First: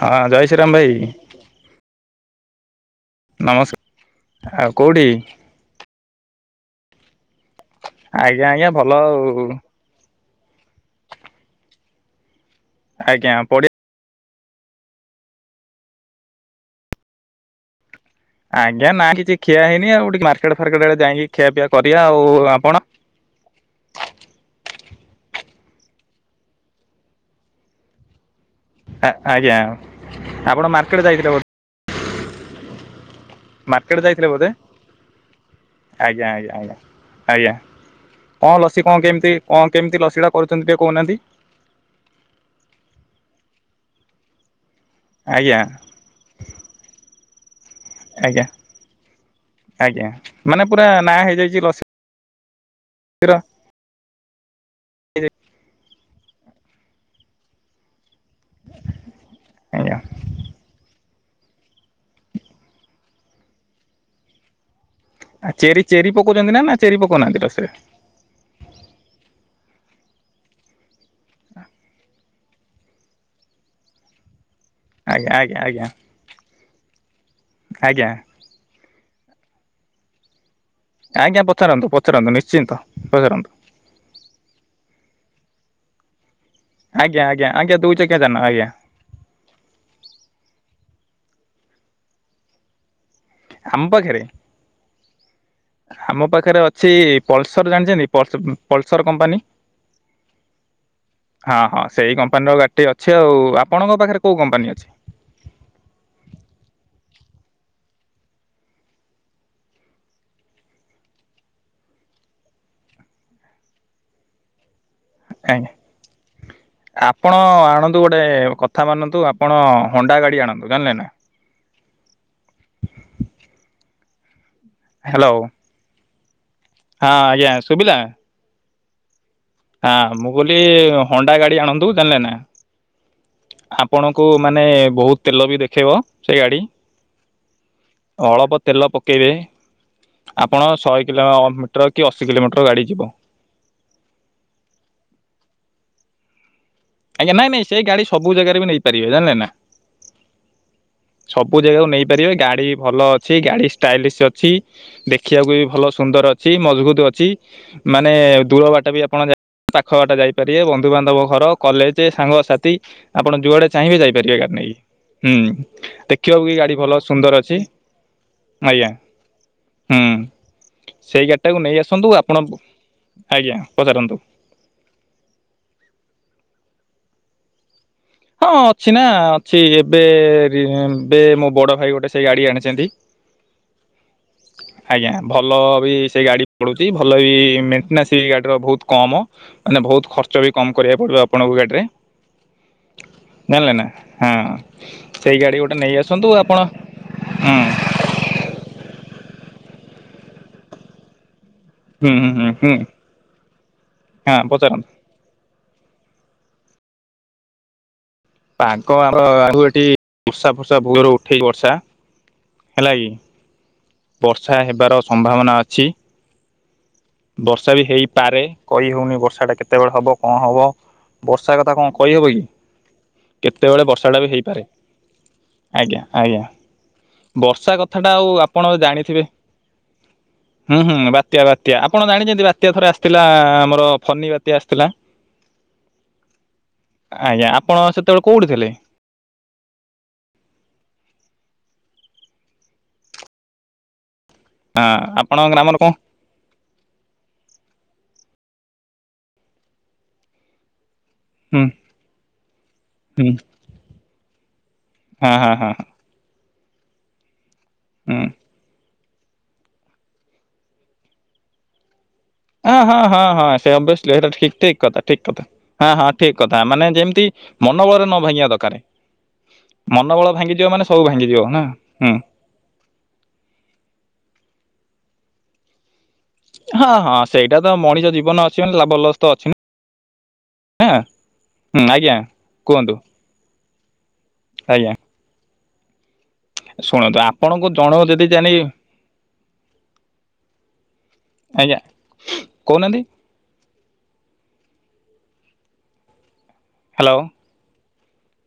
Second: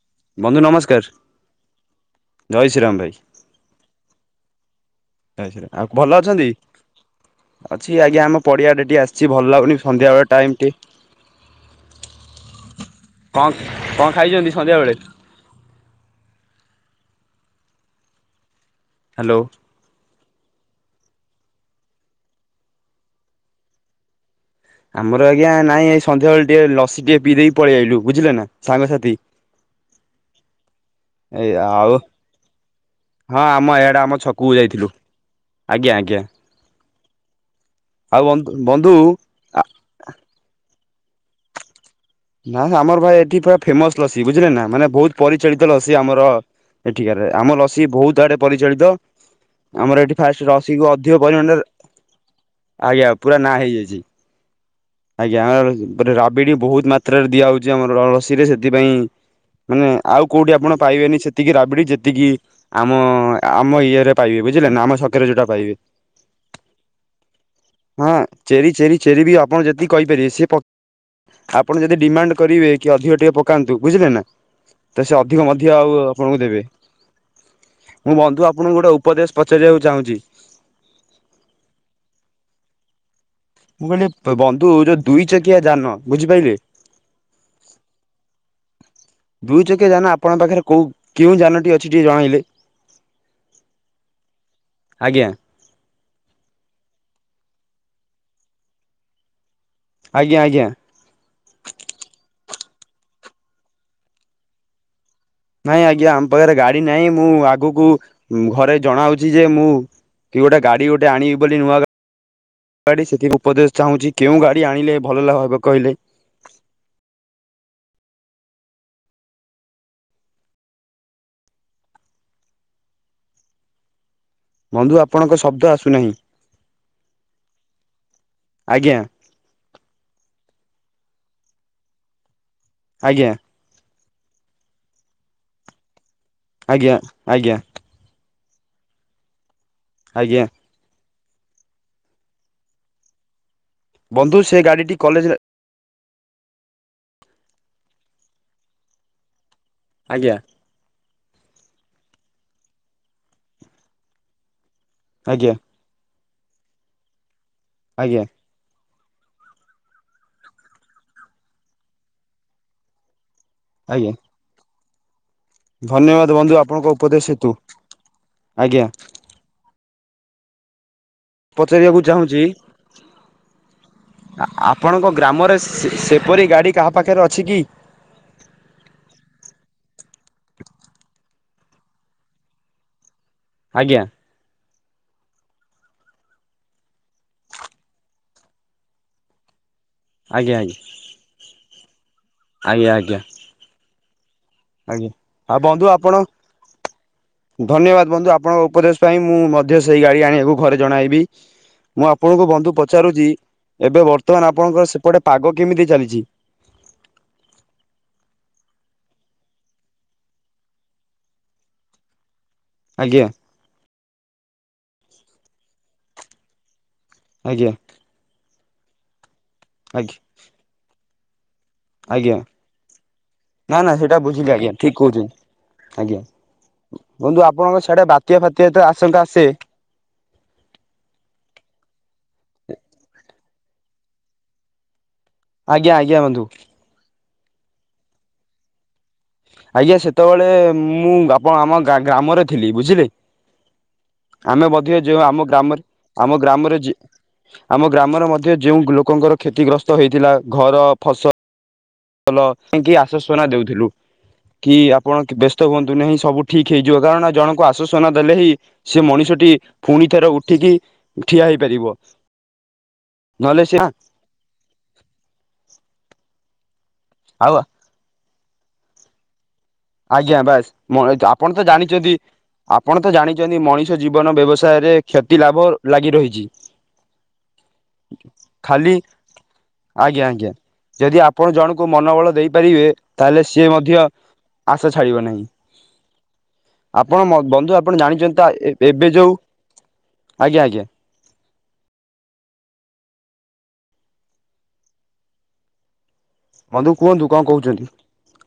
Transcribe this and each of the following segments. ହଁ ଜୟ ବନ୍ଧୁ ଶ୍ରୀରାମ ଭାଇ ନମସ୍କାର, ଜୟ ଶ୍ରୀରାମ ଭାଇ। ନମସ୍କାର। ଆଉ କୋଉଠି? ଆଉ ଭଲ ଅଛନ୍ତି? ଅଛି ଆଜ୍ଞା ଆମ ପଡ଼ିଆଟେ ଟିକେ ଆସିଛି ଭଲ ଲାଗୁନାହିଁ। ସନ୍ଧ୍ୟାବେଳେ ଟାଇମ୍ ଟି ଆଜ୍ଞା କଣ ପଡିଆ କଣ ଖାଇଛନ୍ତି ସନ୍ଧ୍ୟା ବେଳେ? ଆଜ୍ଞା ନା କିଛି ହ୍ୟାଲୋ। ଖିଆ ହେଇନି ଆଉ ଟିକେ ମାର୍କେଟ ଫାର୍କେଟ ବେ ଯାଇକି ଖିଆ ପିଆ କରିବା ଆଉ ଆପଣ ଆମର ଆଜ୍ଞା ନାଇଁ ଏଇ ସନ୍ଧ୍ୟାବେଳେ ଟିକେ ଲସି ଟିକେ ପି ଦେଇକି ପଳେଇ ଆଇଲୁ ବୁଝିଲେ ନା ସାଙ୍ଗସାଥି। ଆଜ୍ଞା ଆପଣ ମାର୍କେଟ ଯାଇଥିଲେ ବୋଧେ? ଏଇ ଆଉ ହଁ ଆମ ମାର୍କେଟ ଇଆଡ଼େ ଆମ ଯାଇଥିଲେ ବୋଧେ ଛକକୁ ଯାଇଥିଲୁ ଆଜ୍ଞା ଆଜ୍ଞା ଆଜ୍ଞା ଆଜ୍ଞା ଆଜ୍ଞା ଆଉ ବନ୍ଧୁ କଣ ଲସି ବନ୍ଧୁ କଣ କେମିତି କଣ କେମିତି ଲସି ଟା କରୁଛନ୍ତି ଟିକେ କହୁନାହାନ୍ତି ନା ଆମ ଭାଇ ଏଠି ପୁରା ଫେମସ ଲସି ବୁଝିଲ ନା ମାନେ ବହୁତ୍ ଆଜ୍ଞା ପରିଚାଳିତ ଲସି ଆମର ଏଠିକାରେ ଆମ ଲସି ବହୁତ ଆଡେ ଆଜ୍ଞା। ପରିଚାଳିତ ଆମର ଆଜ୍ଞା ଏଠି ଫାଷ୍ଟ ମାନେ ପୁରା ରସିକୁୁ ନାଁ ଅଧିକ ହେଇଯାଇଛି ପରିମାଣରେ ଲସିର ଆଜ୍ଞା ପୁରା ନାଁ ହେଇଯାଇଛି। ଆଜ୍ଞା ଆମର ରାବିଡି ବହୁତ ମାତ୍ରାରେ ଦିଆ ହଉଛି ଆମର ସେଥିପାଇଁ ମାନେ ଆଜ୍ଞା। ଆଉ କୋଉଠି ଆପଣ ପାଇବେନି ସେ ତିକି ରାବିଡି ଯେତିକି ଆମ ଆମ ଇଏରେ ପାଇବେ ବୁଝିଲେ ନା ଆମ ସ ଆଉ ଚେରି ଚେରି ପକଉଛନ୍ତି ନା ନା ଚେରି ପକଉନାହାନ୍ତି ତ ସେ ହଁ ଚେରି ଚେରି ଚେରି ବି ଆପଣ ଯେତିକି କହିପାରିବେ ସେ ଆପଣ ଯଦି ଡିମାଣ୍ଡ କରିବେ କି ଅଧିକ ଟିକେ ପକାନ୍ତୁ ବୁଝିଲେ ନା ତ ସେ ଆଜ୍ଞା ଅଧିକ ଆଜ୍ଞା ମଧ୍ୟ ଆଜ୍ଞା ଆଉ ଆପଣଙ୍କୁ ଦେବେ। ଆଜ୍ଞା। ମୁଁ ବନ୍ଧୁ ଆପଣଙ୍କୁ ଗୋଟେ ଉପଦେଶ ପଚାରିବାକୁ ଚାହୁଁଛି। ଆଜ୍ଞା ପଚାରନ୍ତୁ ପଚାରନ୍ତୁ ନିଶ୍ଚିନ୍ତ ପଚାରନ୍ତୁ। ମୁଁ କହିଲି ବନ୍ଧୁ ଯୋଉ ଦୁଇ ଚକିଆ ଯାନ ବୁଝିପାରିଲେ। ଆଜ୍ଞା ଆଜ୍ଞା ଆଜ୍ଞା ଦୁଇ ଚକିଆ ଯାନ ଆଜ୍ଞା। ଦୁଇଚକିଆ ଯାନ ଆପଣଙ୍କ ପାଖରେ କୋଉ କେଉଁ ଯାନଟି ଅଛି ଟିକେ ଜଣାଇଲେ। ଆମ ପାଖରେ ଆଜ୍ଞା। ଆମ ପାଖରେ ଅଛି ପଲସର ଜାଣିଛନ୍ତି ପଲସର କମ୍ପାନୀ। ଆଜ୍ଞା ଆଜ୍ଞା। ହଁ ହଁ ସେଇ କମ୍ପାନୀର ଗାଡ଼ିଟିଏ ଅଛି ଆଉ ଆପଣଙ୍କ ପାଖରେ କୋଉ କମ୍ପାନୀ ଅଛି। ନାଇଁ ଆଜ୍ଞା ଆମ ପାଖରେ ଗାଡିନାହିଁ ମୁଁ ଆଗକୁ ଘରେ ଜଣାଉଛି ଯେ ମୁଁ କି ଗୋଟେ ଗାଡି ଗୋଟେ ଆଣିବି ବୋଲି ନୂଆ ଗାଡି ସେଠି ଉପଦେଶ ଚାହୁଁଛି କେଉ ଗାଡି ଆଣିଲେ ଭଲ ହେବ ଆଜ୍ଞା କହିଲେ। ଆପଣ ଆଣନ୍ତୁ ଗୋଟେ କଥା ମାନନ୍ତୁ ଆପଣ ହଣ୍ଡା ଗାଡି ଆଣନ୍ତୁ ଜାଣିଲେ ନା। ବନ୍ଧୁ ହ୍ୟାଲୋ ଆପଣଙ୍କ ଶବ୍ଦ ଆସୁନାହିଁ। ହଁ ଆଜ୍ଞା ସୁୁଭିଲା। ଆଜ୍ଞା। ହଁ ମୁଁ କହିଲି ହଣ୍ଡା ଗାଡି ଆଣନ୍ତୁ ଜାଣିଲେ ନା। ଆଜ୍ଞା। ଆପଣଙ୍କୁ ମାନେ ବହୁତ ତେଲ ବି ଦେଖେଇବ ସେ ଗାଡି। ଆଜ୍ଞା ଆଜ୍ଞା ଅଳ୍ପ ତେଲ ପକେଇବେ ଆଜ୍ଞା। ଆପଣ ଶହେ କିଲୋ ମିଟର କି ଅଶି କିଲୋମିଟର ଗାଡ଼ି ଯିବ। ବନ୍ଧୁ ସେ ଗାଡିଟି କଲେଜରେ ଆଜ୍ଞା ନାଇଁ ନାଇଁ ସେ ଗାଡି ସବୁ ଜାଗାରେ ବି ନେଇ ପାରିବେ ଜାଣିଲେ ନା। ଆଜ୍ଞା। ସବୁ ଜାଗାକୁ ନେଇପାରିବେ ଗାଡି ଭଲ ଅଛି ଗାଡି ଷ୍ଟାଇଲିସ୍ ଅଛି। ଦେଖିବାକୁ ଆଜ୍ଞା ବି ଭଲ ସୁନ୍ଦର ଅଛି ମଜବୁତ ଅଛି ମାନେ ଆଜ୍ଞା ଦୂରବାଟ ବି ଆପଣ ଯାଇ ପାଖ ବାଟ ଯାଇପାରିବେ ବନ୍ଧୁବାନ୍ଧବ ଘର। କଲେଜ ସାଙ୍ଗସାଥି ଆପଣ ଯୁଆଡେ ଚାହିଁବେ ଆଜ୍ଞା ଯାଇପାରିବେ ଗାଡ଼ି ନେଇକି ହୁଁ। ଧନ୍ୟବାଦ ଦେଖିବାକୁ ବନ୍ଧୁ ବି ଗାଡ଼ି ଆପଣଙ୍କ ଭଲ ଉପଦେଶ ସୁନ୍ଦର ହେତୁ ଅଛି ଆଜ୍ଞା। ହୁଁ ସେଇ ଗାଡ଼ିଟାକୁ ନେଇ ପଚାରିବାକୁ ଆସନ୍ତୁ ଚାହୁଁଛି ଆପଣ ଆଜ୍ଞା, ପଚାରନ୍ତୁ। ଆପଣଙ୍କ ଗ୍ରାମରେ ସେପରି ଗାଡ଼ି କାହା ପାଖରେ ଅଛି କି? ହଁ ଅଛି ନା ଅଛି ଏବେ ଏବେ ମୋ ବଡ ଭାଇ ଗୋଟେ ସେଇ ଗାଡି ଆଣିଛନ୍ତି। [inaudible] ଆଜ୍ଞା। [inaudible] ଆଜ୍ଞା ଭଲ ବି ସେ ଗାଡ଼ି ପଡ଼ୁଛି ଭଲ ବି ମେଣ୍ଟେନାନ୍ସ ବି ଗାଡ଼ିର ବହୁତ କମ୍। ମାନେ ବହୁତ ଖର୍ଚ୍ଚ ଆଜ୍ଞା ବି କମ ଆଜ୍ଞା କରିବାକୁ ପଡିବ ଆପଣଙ୍କୁ ଗାଡିରେ। ଆଜ୍ଞା ଆଜ୍ଞା। ଜାଣିଲେ ନା ହଁ। ଆଜ୍ଞା ସେଇ ଗାଡ଼ି ଆଉ ଗୋଟେ ବନ୍ଧୁ ନେଇ ଆପଣ ଆସନ୍ତୁ ହୁଁ ଧନ୍ୟବାଦ ବନ୍ଧୁ ଆପଣଙ୍କ ଉପଦେଶ ପାଇଁ ମୁଁ ମଧ୍ୟ ସେଇ ଗାଡି ଆଣିବାକୁ ଘରେ ଜଣାଇବି। ମୁଁ ହୁଁ ହୁଁ ଆପଣଙ୍କୁ ହୁଁ ବନ୍ଧୁ ହୁଁ ପଚାରୁଚି ଏବେ ହଁ ବର୍ତ୍ତମାନ ପଚାରନ୍ତୁ ଆପଣଙ୍କର ସେପଟେ ପାଗ କେମିତି ଚାଲିଚି? ପାଗ ଆର ଆଉ ଏଠି ବର୍ଷା ଫର୍ଷା ଭୋରୁ ଉଠେଇିବର୍ଷା ହେଲା କି। ଆଜ୍ଞା ବର୍ଷା ହେବାର ସମ୍ଭାବନା ଅଛି। ଆଜ୍ଞା ବର୍ଷା ବି ହେଇପାରେ କହି ହଉନି ବର୍ଷା ଟା କେତେବେଳେ ଆଜ୍ଞା ହବ କଣ ହବ ବର୍ଷା କଥା କଣ କହିହେବ ଆଜ୍ଞା କି ନା କେତେବେଳେ ନା ସେଇଟା ବର୍ଷାଟା ବି ବୁଝିଲି ହୋଇଇପାରେ। ଆଜ୍ଞା ଠିକ କହୁଚନ୍ତି ଆଜ୍ଞା ଆଜ୍ଞା ବନ୍ଧୁ ଆପଣଙ୍କ ବର୍ଷା କଥା ସିଆଡ଼େ ଟା ବାତ୍ୟା ଆଉ ଫାତ୍ୟା ଆପଣ ତ ଆଶଙ୍କା ଜାଣିଥିବେ। ଆସେ ହୁଁ ହୁଁ ବାତ୍ୟା ବା ତ୍ୟା ଆପଣ ଜାଣିଚନ୍ତି ବାତ୍ୟା ଥରେ ଆସିଥିଲା ଆମର ଫନି ବାତ୍ୟା ଆସିଥିଲା। ଆଜ୍ଞା ଆଜ୍ଞା ବନ୍ଧୁ। ଆଜ୍ଞା ଆପଣ ସେତେବେଳେ କୋଉଠି ଥିଲେ? ଆଜ୍ଞା ସେତେବେଳେ ମୁଁ ଆପଣ ଆମ ଗ୍ରାମରେ ଥିଲି ବୁଝିଲେ। ଆମେ ହଁ ବୋଧେ ଯେଉ ଆପଣଙ୍କ ଆମ ଗ୍ରାମର ଗ୍ରାମ କଣ ଆମ ଗ୍ରାମରେ ଜି ଆମ ଗ୍ରାମରେ ମଧ୍ୟ ଯେଉଁ ଲୋକଙ୍କର କ୍ଷତିଗ୍ରସ୍ତ ହେଇଥିଲା ଘର ଫସ ହୁଁ। ଭଲ କି ହୁଁ ଆଶ୍ୱସନା ଦଉଥିଲୁ କି ଆପଣ ହଁ ହଁ ବ୍ୟସ୍ତ ହଁ ହୁଅନ୍ତୁ ନାହିଁ ସବୁ ଠିକ ହେଇଯିବ କାରଣ ଜଣଙ୍କୁ ଆଶ୍ଵସନ ହୁଁ ଦେଲେ ହିଁ ସେ ମଣିଷଟି ପୁଣି ଥର ଉଠିକି ଠିଆ ହେଇପାରିବ। ହଁ ହଁ ହଁ ହଁ ସେ ଅବଶୀ ଲେଟେ ଠିକ ଠିକ କଥା ଠିକ କଥା ହଁ ହଁ ଠିକ କଥା ମାନେ ଯେମତି ଆଉ ମନବଳରେ ନ ଭାଙ୍ଗିବା ଦରକାର ମନୋବଳ ଆଜ୍ଞା ବାସ ଭାଙ୍ଗିଯିବ ମାନେ ସବୁ ମୁଁ ହୁଅତ୍ ଭାଙ୍ଗିଯିବ ଆପଣ ନା। ତ ହୁଁ ଜାଣିଚନ୍ତି ଆପଣ ତ ଜାଣିଛନ୍ତି ମଣିଷ ଜୀବନ ବ୍ୟବସାୟରେ କ୍ଷତି ଲାଭ ଲାଗି ରହେ। ହଁ ହଁ ସେଇଟା ତ ମଣିଷ ଜୀବନ ଅଛି ମାନେ ଖାଲି ଲାଭ ଲସ୍ତ ଅଛିନା। ଆଜ୍ଞା ଆଜ୍ଞା ଯଦି ଆପଣ ହୁଁ ଜଣଙ୍କୁ ଆଜ୍ଞା। ମନୋବଳ ଦେଇପାରିବେ କୁହନ୍ତୁ ତାହେଲେ ସିଏ ମଧ୍ୟ ଆଶା ଆଜ୍ଞା ଛାଡ଼ିବ ନାହିଁ। ଶୁଣନ୍ତୁ ଆପଣମ ଆପଣଙ୍କୁ ବନ୍ଧୁ ଆପଣ ଜଣକୁ ଯଦି ଜାଣି ଜାଣିଛନ୍ତି ଏବେ ଯଉ ଆଜ୍ଞା ଆଜ୍ଞା। ଆଜ୍ଞା କହୁନାଆନ୍ତି। ବନ୍ଧୁ ହ୍ୟାଲୋ। କୁହନ୍ତୁ କଣ କହୁଚନ୍ତି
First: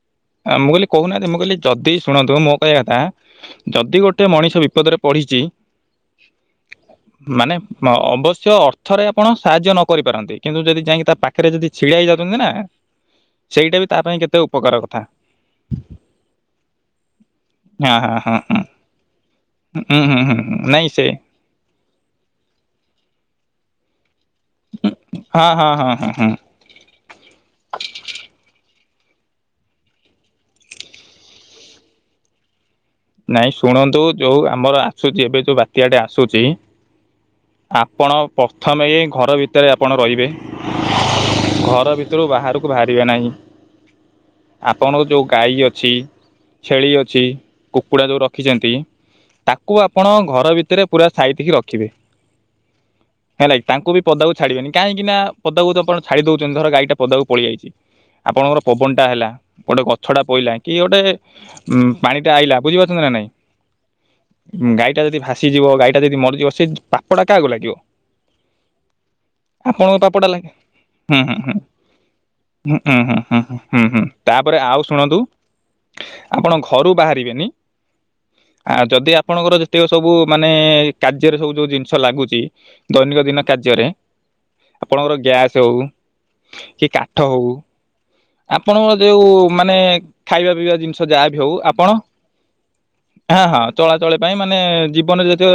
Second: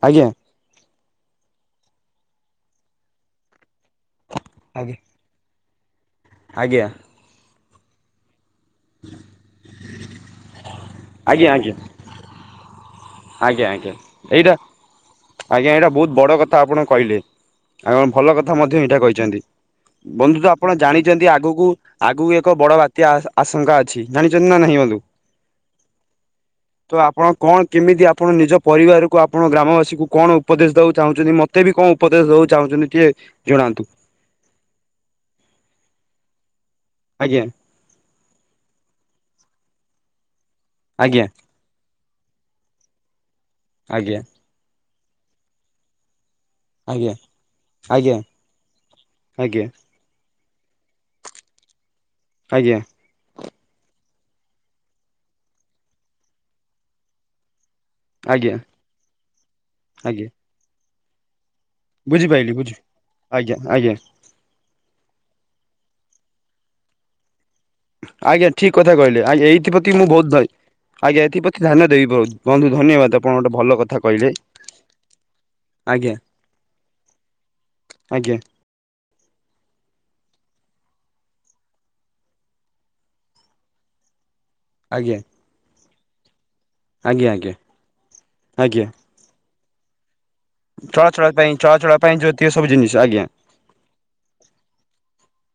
ଆଜ୍ଞା। ମୁଁ କହିଲି କହୁନାହାନ୍ତି ମୁଁ କହିଲି ଯଦି ଶୁଣନ୍ତୁ ମୋ କହିବା କଥା ଯଦି ଗୋଟେ ମଣିଷ ଆଜ୍ଞା ବିପଦରେ ପଢ଼ିଚି। ଆଜ୍ଞା। ମାନେ ଅବଶ୍ୟ ଅ ଥରେ ଆପଣ ସାହାଯ୍ୟ ନ କରିପାରନ୍ତି କିନ୍ତୁ ଯଦି ଯାଇକି ତା ଆଜ୍ଞା ପାଖରେ ଯଦି ଆଜ୍ଞା ଛିଡା ହେଇଯାଉଚନ୍ତି ନା ଆଜ୍ଞା ସେଇଟା ବି ଆଜ୍ଞା ତା ପାଇଁ କେତେ ଏଇଟା ଉପକାରକ। ଆଜ୍ଞା ଏଇଟା ବହୁତ ବଡ କଥା ଆପଣ କହିଲେ ହଁ ଆପଣ ହଁ ଭଲ ହଁ ହଁ କଥା ମଧ୍ୟ ଏଇଟା କହିଚନ୍ତି। ହୁଁ ହୁଁ ହୁଁ ବନ୍ଧୁ ତ ହୁଁ ଆପଣ ନାଇଁ ସେ ଜାଣିଚନ୍ତି ଆଗକୁ ଆଗକୁ ଏକ ବଡ ବାତ୍ୟା ଆଶଙ୍କା ଅଛି। ଜାଣିଚନ୍ତି ନା ନାହିଁ ବଧୁ ହଁ ହଁ ହଁ ହଁ ହଁ ତ ଆପଣ କଣ କେମିତି ଆପଣ ନିଜ ପରିବାରକୁ ଆପଣ ଗ୍ରାମବାସୀକୁ କଣ ଉପଦେଶ ଦେବାକୁ ଚାହୁଁଚନ୍ତି ମୋତେ ବି କଣ ଉପଦେଶ ଦେବାକୁ ଚାହୁଁଚନ୍ତି। ନାଇଁ ଶୁଣନ୍ତୁ ଯୋଉ ଆମର ଆସୁଛି ଏବେ ଯୋଉ ବାତ୍ୟା ଟେ ଆସୁଛି। ଆଜ୍ଞା। ଆପଣ ପ୍ରଥମେ ଘର ଭିତରେ ଆପଣ ରହିବେ। ଆଜ୍ଞା। ଘର ଭିତରୁ ବାହାରକୁ ବାହାରିବା ନାହିଁ। ଆଜ୍ଞା। ଆପଣଙ୍କ ଯୋଉ ଗାଈ ଅଛି, ଛେଳି ଆଜ୍ଞା ଅଛି, କୁକୁଡ଼ା ଆଜ୍ଞା ଯୋଉ ରଖିଛନ୍ତି, ଆଜ୍ଞା ତାକୁ ଆପଣ ଘର ଭିତରେ ପୁରା ସାଇତିକି ରଖିବେ। ଆଜ୍ଞା। ହେଲାକି। ତାଙ୍କୁ ବି ପଦାକୁ ଛାଡିବନି, କାହିଁକି ନା ପଦାକୁ ତ ଆପଣ ଛାଡି ଦଉଛନ୍ତି ଧର ଗାଈଟା ପଦାକୁ ପଳେଇ ଆଇଚି ଆଜ୍ଞା ଆପଣଙ୍କର ପବନ ଟା ହେଲା। ଗୋଟେ ଗଛ ଟା ଆଜ୍ଞା ପଇଲା। କି ଗୋଟେ ଉ ପାଣି ବୁଝିପାଇଲି ଆଇଲା, ବୁଝି ବୁଝିପାରୁଛନ୍ତି ନା ନାଇଁ? ଆଜ୍ଞା ଆଜ୍ଞା ଗାଈଟା ଯଦି ଭାସିଯିବ, ଗାଈଟା ଯଦି ମରିଯିବ, ସେ ପାପଟା କାହାକୁ ଲାଗିବ? ଆଜ୍ଞା, ଠିକ କଥା କହିଲେ। ଆଜ୍ଞା ଏଇଥିପ୍ରତି ଆପଣଙ୍କ ମୁଁ ପାପଟା ବହୁତ ଦା ଲାଗେ। ହୁଁ ଆଜ୍ଞା, ହୁଁ ହୁଁ ଏଥିପ୍ରତି ଧ୍ୟାନ ଦେବି। ବନ୍ଧୁ ହୁଁ ହୁଁ ଧନ୍ୟବାଦ ଆପଣ ହୁଁ ହୁଁ ଗୋଟେ ହୁଁ ଭଲ ହୁଁ କଥା ହୁଁ କହିଲେ। ତାପରେ ଆଉ ଶୁଣନ୍ତୁ ଆଜ୍ଞା ଆପଣ ଘରୁ ବାହାରିବେନି ଆଜ୍ଞା ଆ ଯଦି ଆପଣଙ୍କର ଯେତିକ ସବୁ ମାନେ କାର୍ଯ୍ୟରେ ସବୁ ଯୋଉ ଜିନିଷ ଲାଗୁଚି ଦୈନିକ ଦିନ କାର୍ଯ୍ୟରେ ଆଜ୍ଞା ଆପଣଙ୍କର ଗ୍ୟାସ୍ ହଉ କି କାଠ ଆଜ୍ଞା ହଉ, ଆଜ୍ଞା ଆଜ୍ଞା ଆପଣଙ୍କର ଯୋଉ ମାନେ ଖାଇବା ପିଇବା ଜିନିଷ ଯାହାବି ହଉ ଆପଣ କେ ଏସବୁ ଜିନିଷ, ଆଜ୍ଞା। ହଁ ହଁ, ଚଳାଚଳ ପାଇଁ ମାନେ ଜୀବନରେ ଜାତୀୟ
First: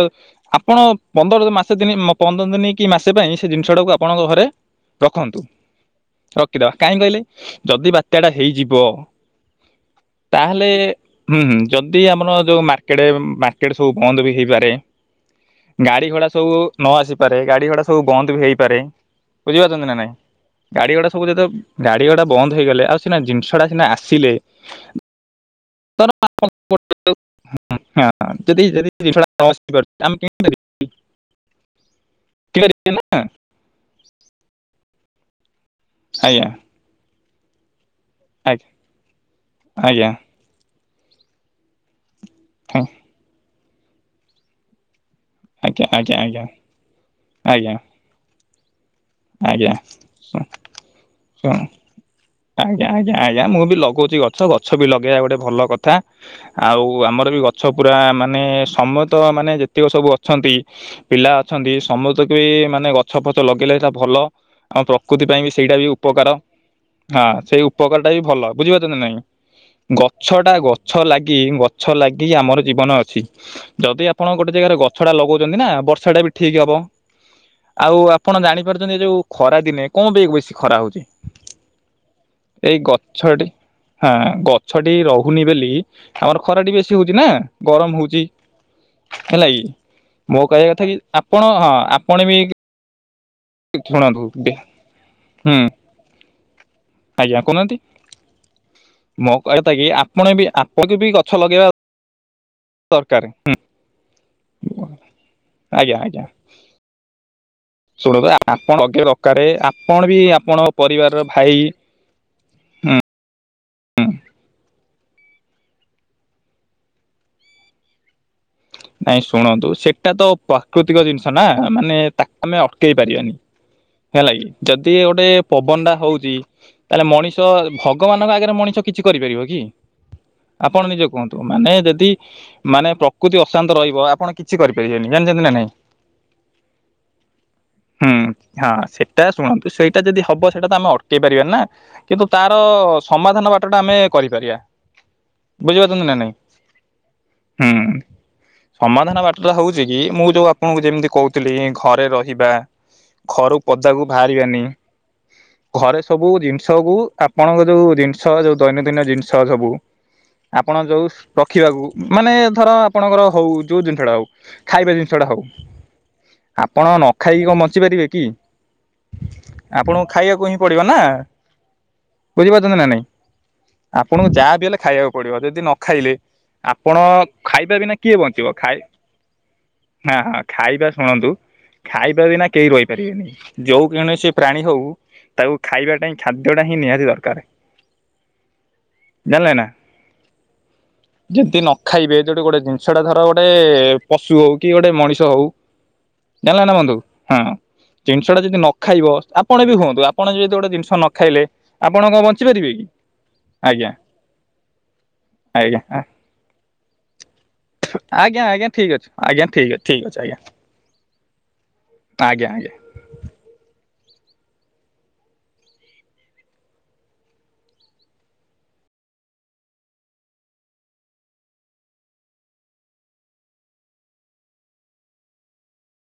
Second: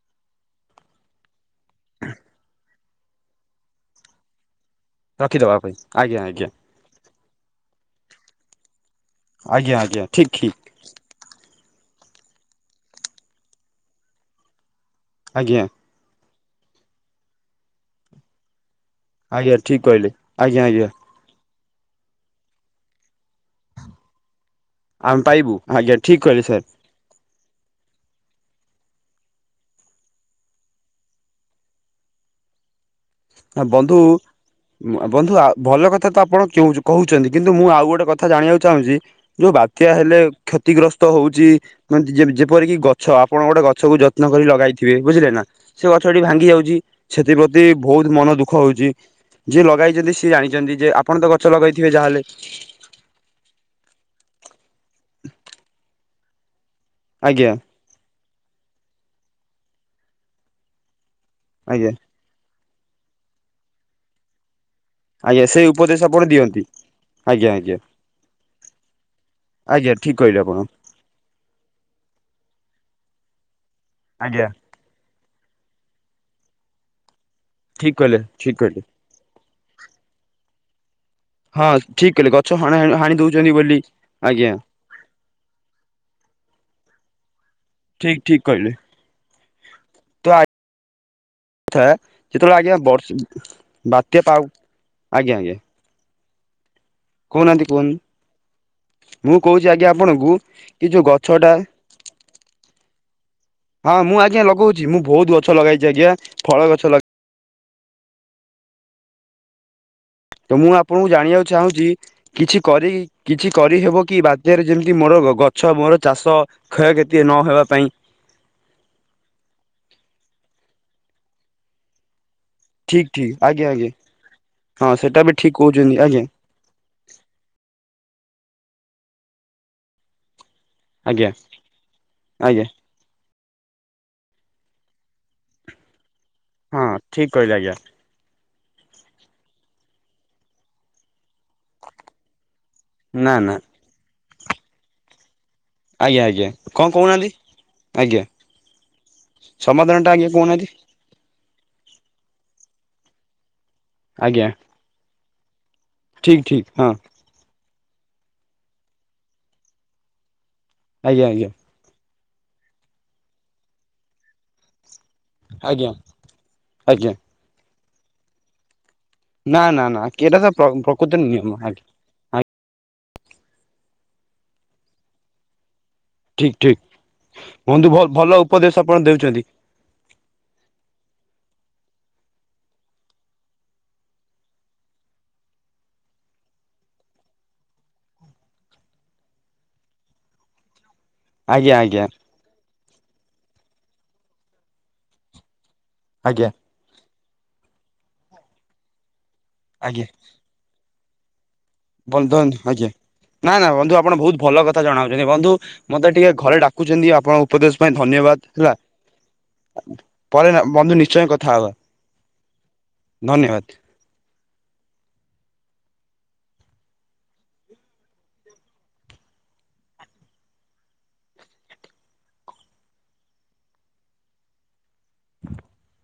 ଆପଣ ପନ୍ଦର ମାସେ ଦିନ ପନ୍ଦର ଦିନ କି ମାସେ ପାଇଁ ସେ ଜିନିଷ ଟାକୁ ଆପଣଙ୍କ ଘରେ ରଖନ୍ତୁ। ରଖିଦବା ପାଇଁ ଆଜ୍ଞା ଆଜ୍ଞା ରଖିଦବା କାହିଁ କହିଲେ? ଯଦି ବାତ୍ୟା ଟା ହେଇଯିବ ଆଜ୍ଞା, ଆଜ୍ଞା। ଠିକ୍ ତାହେଲେ ଠିକ। ହୁଁ ହୁଁ, ଯଦି ଆମର ଯଉ ମାର୍କେଟ ମାର୍କେଟ ସବୁ ବନ୍ଦ ବି ହେଇପାରେ। ଆଜ୍ଞା। ଗାଡ଼ି, ଘୋଡ଼ା ସବୁ ନ ଆସିପାରେ। ଗାଡ଼ି, ଘୋଡ଼ା ସବୁ ବନ୍ଦ ବି ହୋଇଇପାରେ। ଆଜ୍ଞା ଠିକ୍ ବୁଝିପାରୁଛନ୍ତି ନା, ନାଇଁ? କହିଲେ ଆଜ୍ଞା ଆଜ୍ଞା ଗାଡି ଘୋଡ ସବୁ ଯେତେ ଗାଡି ଘୋଡା ବନ୍ଦ ହେଇଗଲେ। ଆଉ ସିନା ଜିନିଷ ଟା ସିନା ଆସିଲେ ଆମେ ପାଇବୁ, ଆଜ୍ଞା, ଧର ଠିକ୍ କହିଲେ ଆପଣ ସାର୍। ଯଦି ଯି ଆମେ କେ [unintelligible] କି କରିେ ନା [unintelligible] ହ ବନ୍ଧୁ ବନ୍ଧୁ ଆ ଭଲ କଥା ତ ଆପଣ ଆଜ୍ଞା କ କହୁଛନ୍ତି। କିନ୍ତୁ ମୁଁ ଆଉ ଗୋଟେ କଥା କଥା ଜାଣିବାକୁ ଚାହୁଁଛି ଯୋଉ ବାତ୍ୟା ଆଜ୍ଞା ଆଜ୍ଞା ହେଲେ କ୍ଷତିଗ୍ରସ୍ତ ହଉଚି ଯେପରିକି ହଁ, ଗଛ ଆପଣ ଗୋଟେ ଗଛକୁ ଯତ୍ନ କରି ଲଗାଇଥିବେ, ବୁଝିଲେ ନା? ସେ ଆଜ୍ଞା ଆଜ୍ଞା ଗଛଟି ଆଜ୍ଞା ଭାଙ୍ଗି ଯାଉଚି। ସେଥିପ୍ରତି ଆଜ୍ଞା ବହୁତ ମନ ଦୁଃଖ ହଉଚି। ଯିଏ ଆଜ୍ଞା ଲଗାଇଛନ୍ତି ସିଏ ଶୁଣ, ଜାଣିଛନ୍ତି। ଯେ ଆପଣ ତ ଗଛ ଶୁଣ, ଲଗେଇଥିବେ ଯାହାହେଲେ ଆଜ୍ଞା ଆଜ୍ଞା ଆଜ୍ଞା, ମୁଁ ବି ଲଗଉଛି ଗଛ। ଗଛ ବି ଲଗେଇବା ଗୋଟେ ଭଲ କଥା। ଆଉ ଆମର ବି ଆଜ୍ଞା ଗଛ ପୁରା ମାନେ ସମେତ ମାନେ ଯେତିକ ସବୁ ଅଛନ୍ତି ପିଲା ଅ ଅଛନ୍ତି। ଆଜ୍ଞା ସମସ୍ତକୁ ବି ମାନେ ଗଛ ଫଛ ଲଗେଇଲେ ସେଇଟା ଭଲ। ଆମ ପ୍ରକୃତି ପାଇଁ ଆଜ୍ଞା ବି ସେଇ ସେଇଟା ବି ଉପଦେଶ ଆପଣ ଉପକାର। ଦିଅନ୍ତି ହଁ ଆଜ୍ଞା ସେଇ ଆଜ୍ଞା ଉପକାର ଟା ବି ଭଲ, ବୁଝିପାରୁଚନ୍ତି ନା ନାଇଁ? ଆଜ୍ଞା ଠିକ ଗଛ କହିଲେ ଟା ଆପଣ ଗ ଗଛ ଲାଗି ଗଛ ଲାଗି ଆମର ଜୀବନ ଅଛି। ଯଦି ଆପଣ ଆଜ୍ଞା ଗୋଟେ ଜାଗାରେ ଗ ଗଛ ଟା ଲଗଉଛନ୍ତି ନା ବର୍ଷାଟା ବି ଠିକ ହବ। ଠିକ ଆଉ କହିଲେ ଆପଣ ଠିକ କହିଲେ ଜାଣିପାରୁଛନ୍ତି ଯୋଉ ଖରା ଦିନେ କଣ ପାଇଁ ବେଶୀ ଖରା ହଉଚି? ହଁ ଠିକ କହିଲେ, ଗଛ ହଣ ହାଣି ଦଉଛନ୍ତି ବୋଲି ହଁ ଆଜ୍ଞା। ଗଛଟି ରହୁନି ବୋଲି ଆମର ଖରାଟି ବେଶୀ ହଉଛି, ନା? ଗରମ ଠିକ ହଉଚି, ଠିକ କହିଲେ ହେଲା କି? ତ ମୋ କହିଆ କଥା କି ଆପଣ ହଁ ଥାଏ ଆପଣ ବି ଯେତେବେଳେ ଆଜ୍ଞା ବର୍ଷ ଠିକ୍ ବାତ୍ୟା ଶୁଣନ୍ତୁ ପାଉ ଟିକେ ଆଜ୍ଞା ଆଜ୍ଞା। କହୁନାହାନ୍ତି କୁହନୁ ମୋ ମୁଁ କହିବା କହୁଚି କଥା କି ଆଜ୍ଞା ଆପଣ ଆପଣଙ୍କୁ ବି କି ଆପଣଙ୍କୁ ଯୋଉ ବି ଗଛ ଡାଲ୍ ଲଗେଇବା ଦରକାର। ହଁ ମୁଁ ଆଜ୍ଞା ଲଗଉଚି। ମୁଁ ବହୁତ୍ ଗଛ ଲଗାଇଚି ଆଜ୍ଞା। ଫଳ ଗଛ ଲାଗ୍ ଶୁଣନ୍ତୁ ଆ ଆପଣ ଦଘ୍ୟ ଦରକାରେ ଆପଣ ବି ଆପ୍ ତ ମୁଁ ଆପଣଙ୍କୁ ଜାଣିଆକୁ ଚାହୁଁଚି କିଛି କରି କିଛି କରିହେବ କି ବାତ୍ୟାରେ ଯେମିତି ମୋର ଗଛ ମୋର ଚାଷ କ୍ଷୟକ୍ଷତି ନ ହେବା ପାଇଁ ନାଇଁ ଶୁଣନ୍ତୁ ସେଟା ତ ପ୍ରାକୃତିକ ଜିନିଷ ନା ମାନେ ତାକୁ ଆମେ ଅଟକେଇ ଠିକ ଠିକ ପାରିବାନି ଆଜ୍ଞା ଆଜ୍ଞା ହେଲା କିି ହଁ ଯଦି ଏ ସେଟା ଗୋଟେ ବି ଠିକ ପବନଟା କହୁଛନ୍ତି ଆଜ୍ଞା ହଉଚି ତାହେଲେ ମଣିଷ ଭଗବାନଙ୍କ ଆଗରେ ମଣିଷ କିଛି କରିପାରିବ କି? ଆପଣ ନିଜେ ଆଜ୍ଞା କୁହନ୍ତୁ ମାନେ ଯେଦି ଆଜ୍ଞା ମାନେ ପ୍ରକୃତି ଅ ଶାନ୍ତ ରହିବ ଆପଣ କିଛି କରିପାରିବେନି ଜାଣିଚନ୍ତି ନା ନାଇଁ? ହଁ ଠିକ୍ କହିଲେ ଆଜ୍ଞା। ହୁଁ ହାଁ ସେଟା ଶୁଣନ୍ତୁ ସେଇଟା ଯଦି ହବ ସେଇଟା ତ ଆମେ ଅଟକେଇ ପାରିବାନି ନା? କିନ୍ତୁ ତାର ନା ସମାଧାନ ନା ବାଟ ଟା ଆମେ କରିପାରିବା। ବୁଝିପାରୁଚନ୍ତି ନା ଆଜ୍ଞା ନାଇଁ? ଆଜ୍ଞା କଣ କହୁନାହାନ୍ତି ହୁଁ ହୁଁ ହୁଁ। ଆଜ୍ଞା ସମାଧାନ ବାଟଟା ହଉଚି କି ସମାଧାନ ଟା ମୁଁ ଆଜ୍ଞା ଯୋଉ କହୁନାହାନ୍ତି ଆପଣଙ୍କୁ ଯେମିତି କହୁଥିଲି ଇଁ ଘରେ ରହିବା ଖରୁ ପଦାକୁ ଆଜ୍ଞା ଭାଆରିବାନି ଘରେ ସବୁ ଠିକ ଠିକ ଜିନିଷ ହଁ କୁ ଆପଣଙ୍କ ଯୋଉ ଜିନିଷ ଯୋଉ ଦୈନନ୍ଦିନ ଜିନିଷ ସବୁ ଆପଣ ଯୋଉସ୍ ଆଜ୍ଞା ଆଜ୍ଞା ରଖିବାକୁ ମାନେ ଧର ଆପଣଙ୍କର ହଉ ଯୋଉ ଜିନିଷଟା ହଉ ଖାଇବା ଜିନିଷଟା ହଉ ଆଜ୍ଞା ଆପଣ ନ ଆଜ୍ଞା ଖାଇକି କଁ ବଞ୍ଚି ପାରିବେ କି? ନା ନା ନା ଆପଣଙ୍କ ଏଟା ତ ଖାଇବାକୁ ହିଁ ପଡ଼ିବ ନା? ପ୍ରକୃତିର ନିୟମ ଆଜ୍ଞା ବୁଝିପାରୁଚନ୍ତି ନା ନାଇଁ ଆପଣଙ୍କୁ ଯାହା ବିି ହେଲେ ଖାଇବାକୁ ପଡ଼ିବ ଯେଦି ନ ଖାଇଲେ ଠିକ ଠିକ ଆପଣ ଖାଇବା ବନ୍ଧୁ ବିନା କିଏ ଭଲ ବଞ୍ଚିବ ଉପଦେଶ ଖାଇ ଆପଣ ଦେଉଛନ୍ତି ନା ହା ଖାଇବା ଶୁଣନ୍ତୁ ଖାଇବା ବିନା କେହି ରହିପାରିବେନି ଯେଉ କୌଣସି ପ୍ରାଣୀ ହଉ ତାକୁ ଖାଇବାଟା ହିଁ ଖାଦ୍ୟ ଟା ହିଁ ନିହାତି ଦରକାର୍। ଜାଣିଲେ ନା ଯେମତି ଆଜ୍ଞା ଆଜ୍ଞା ନଖାଇବେ ଯୋଉଠି ଗୋଟେ ଜିନିଷ ଟା ଧର ଗୋଟେ ପଶୁ ହଉ କି ଗୋଟେ ମଣିଷ ହଉ ଆଜ୍ଞା ଜାଣଲା ନା ବନ୍ଧୁ ହଁ ଜିନିଷ ଟା ଯେଦି ନ ଖାଇବ ଆପଣ ବି ହୁଅନ୍ତୁ ଆଜ୍ଞା ଆପଣ ଯେଦି ଗୋଟେ ଜିନଷ ନ ଖାଇଲେ ଆପଣ କଣ ବନ୍ଧୁ ଆଜ୍ଞ୍ ବଞ୍ଚିପାରିବେ କି? ଆଜ୍ଞା ନା ନା ଆଜ୍ଞା ବନ୍ଧୁ ଆପଣ ଭୋଉତ୍ ଭଲ କଥା ଜଣାଉଚନ୍ତି ବନ୍ଧୁ ଆଜ୍ଞା ମତେ ଟିକେ ଘରେ ଡାକ୍ କୁଚନ୍ତି ଆପଣ ଉପଦେଶ ପାଇଁ ଆଜ୍ଞା ଧନ୍ୟବାଦ ଆଜ୍ଞା ହେଲା ଠିକ୍ ଅଛି ଆଜ୍ଞା ଠିକ୍ ଅଛି ଠିକ୍ ଅଛି ଆଜ୍ଞା ପରେ ନା ବନ୍ଧୁ ନିଶ୍ଚୟ କଥା ହବା। ଆଜ୍ଞା ଆଜ୍ଞା। ଧନ୍ୟବାଦ୍।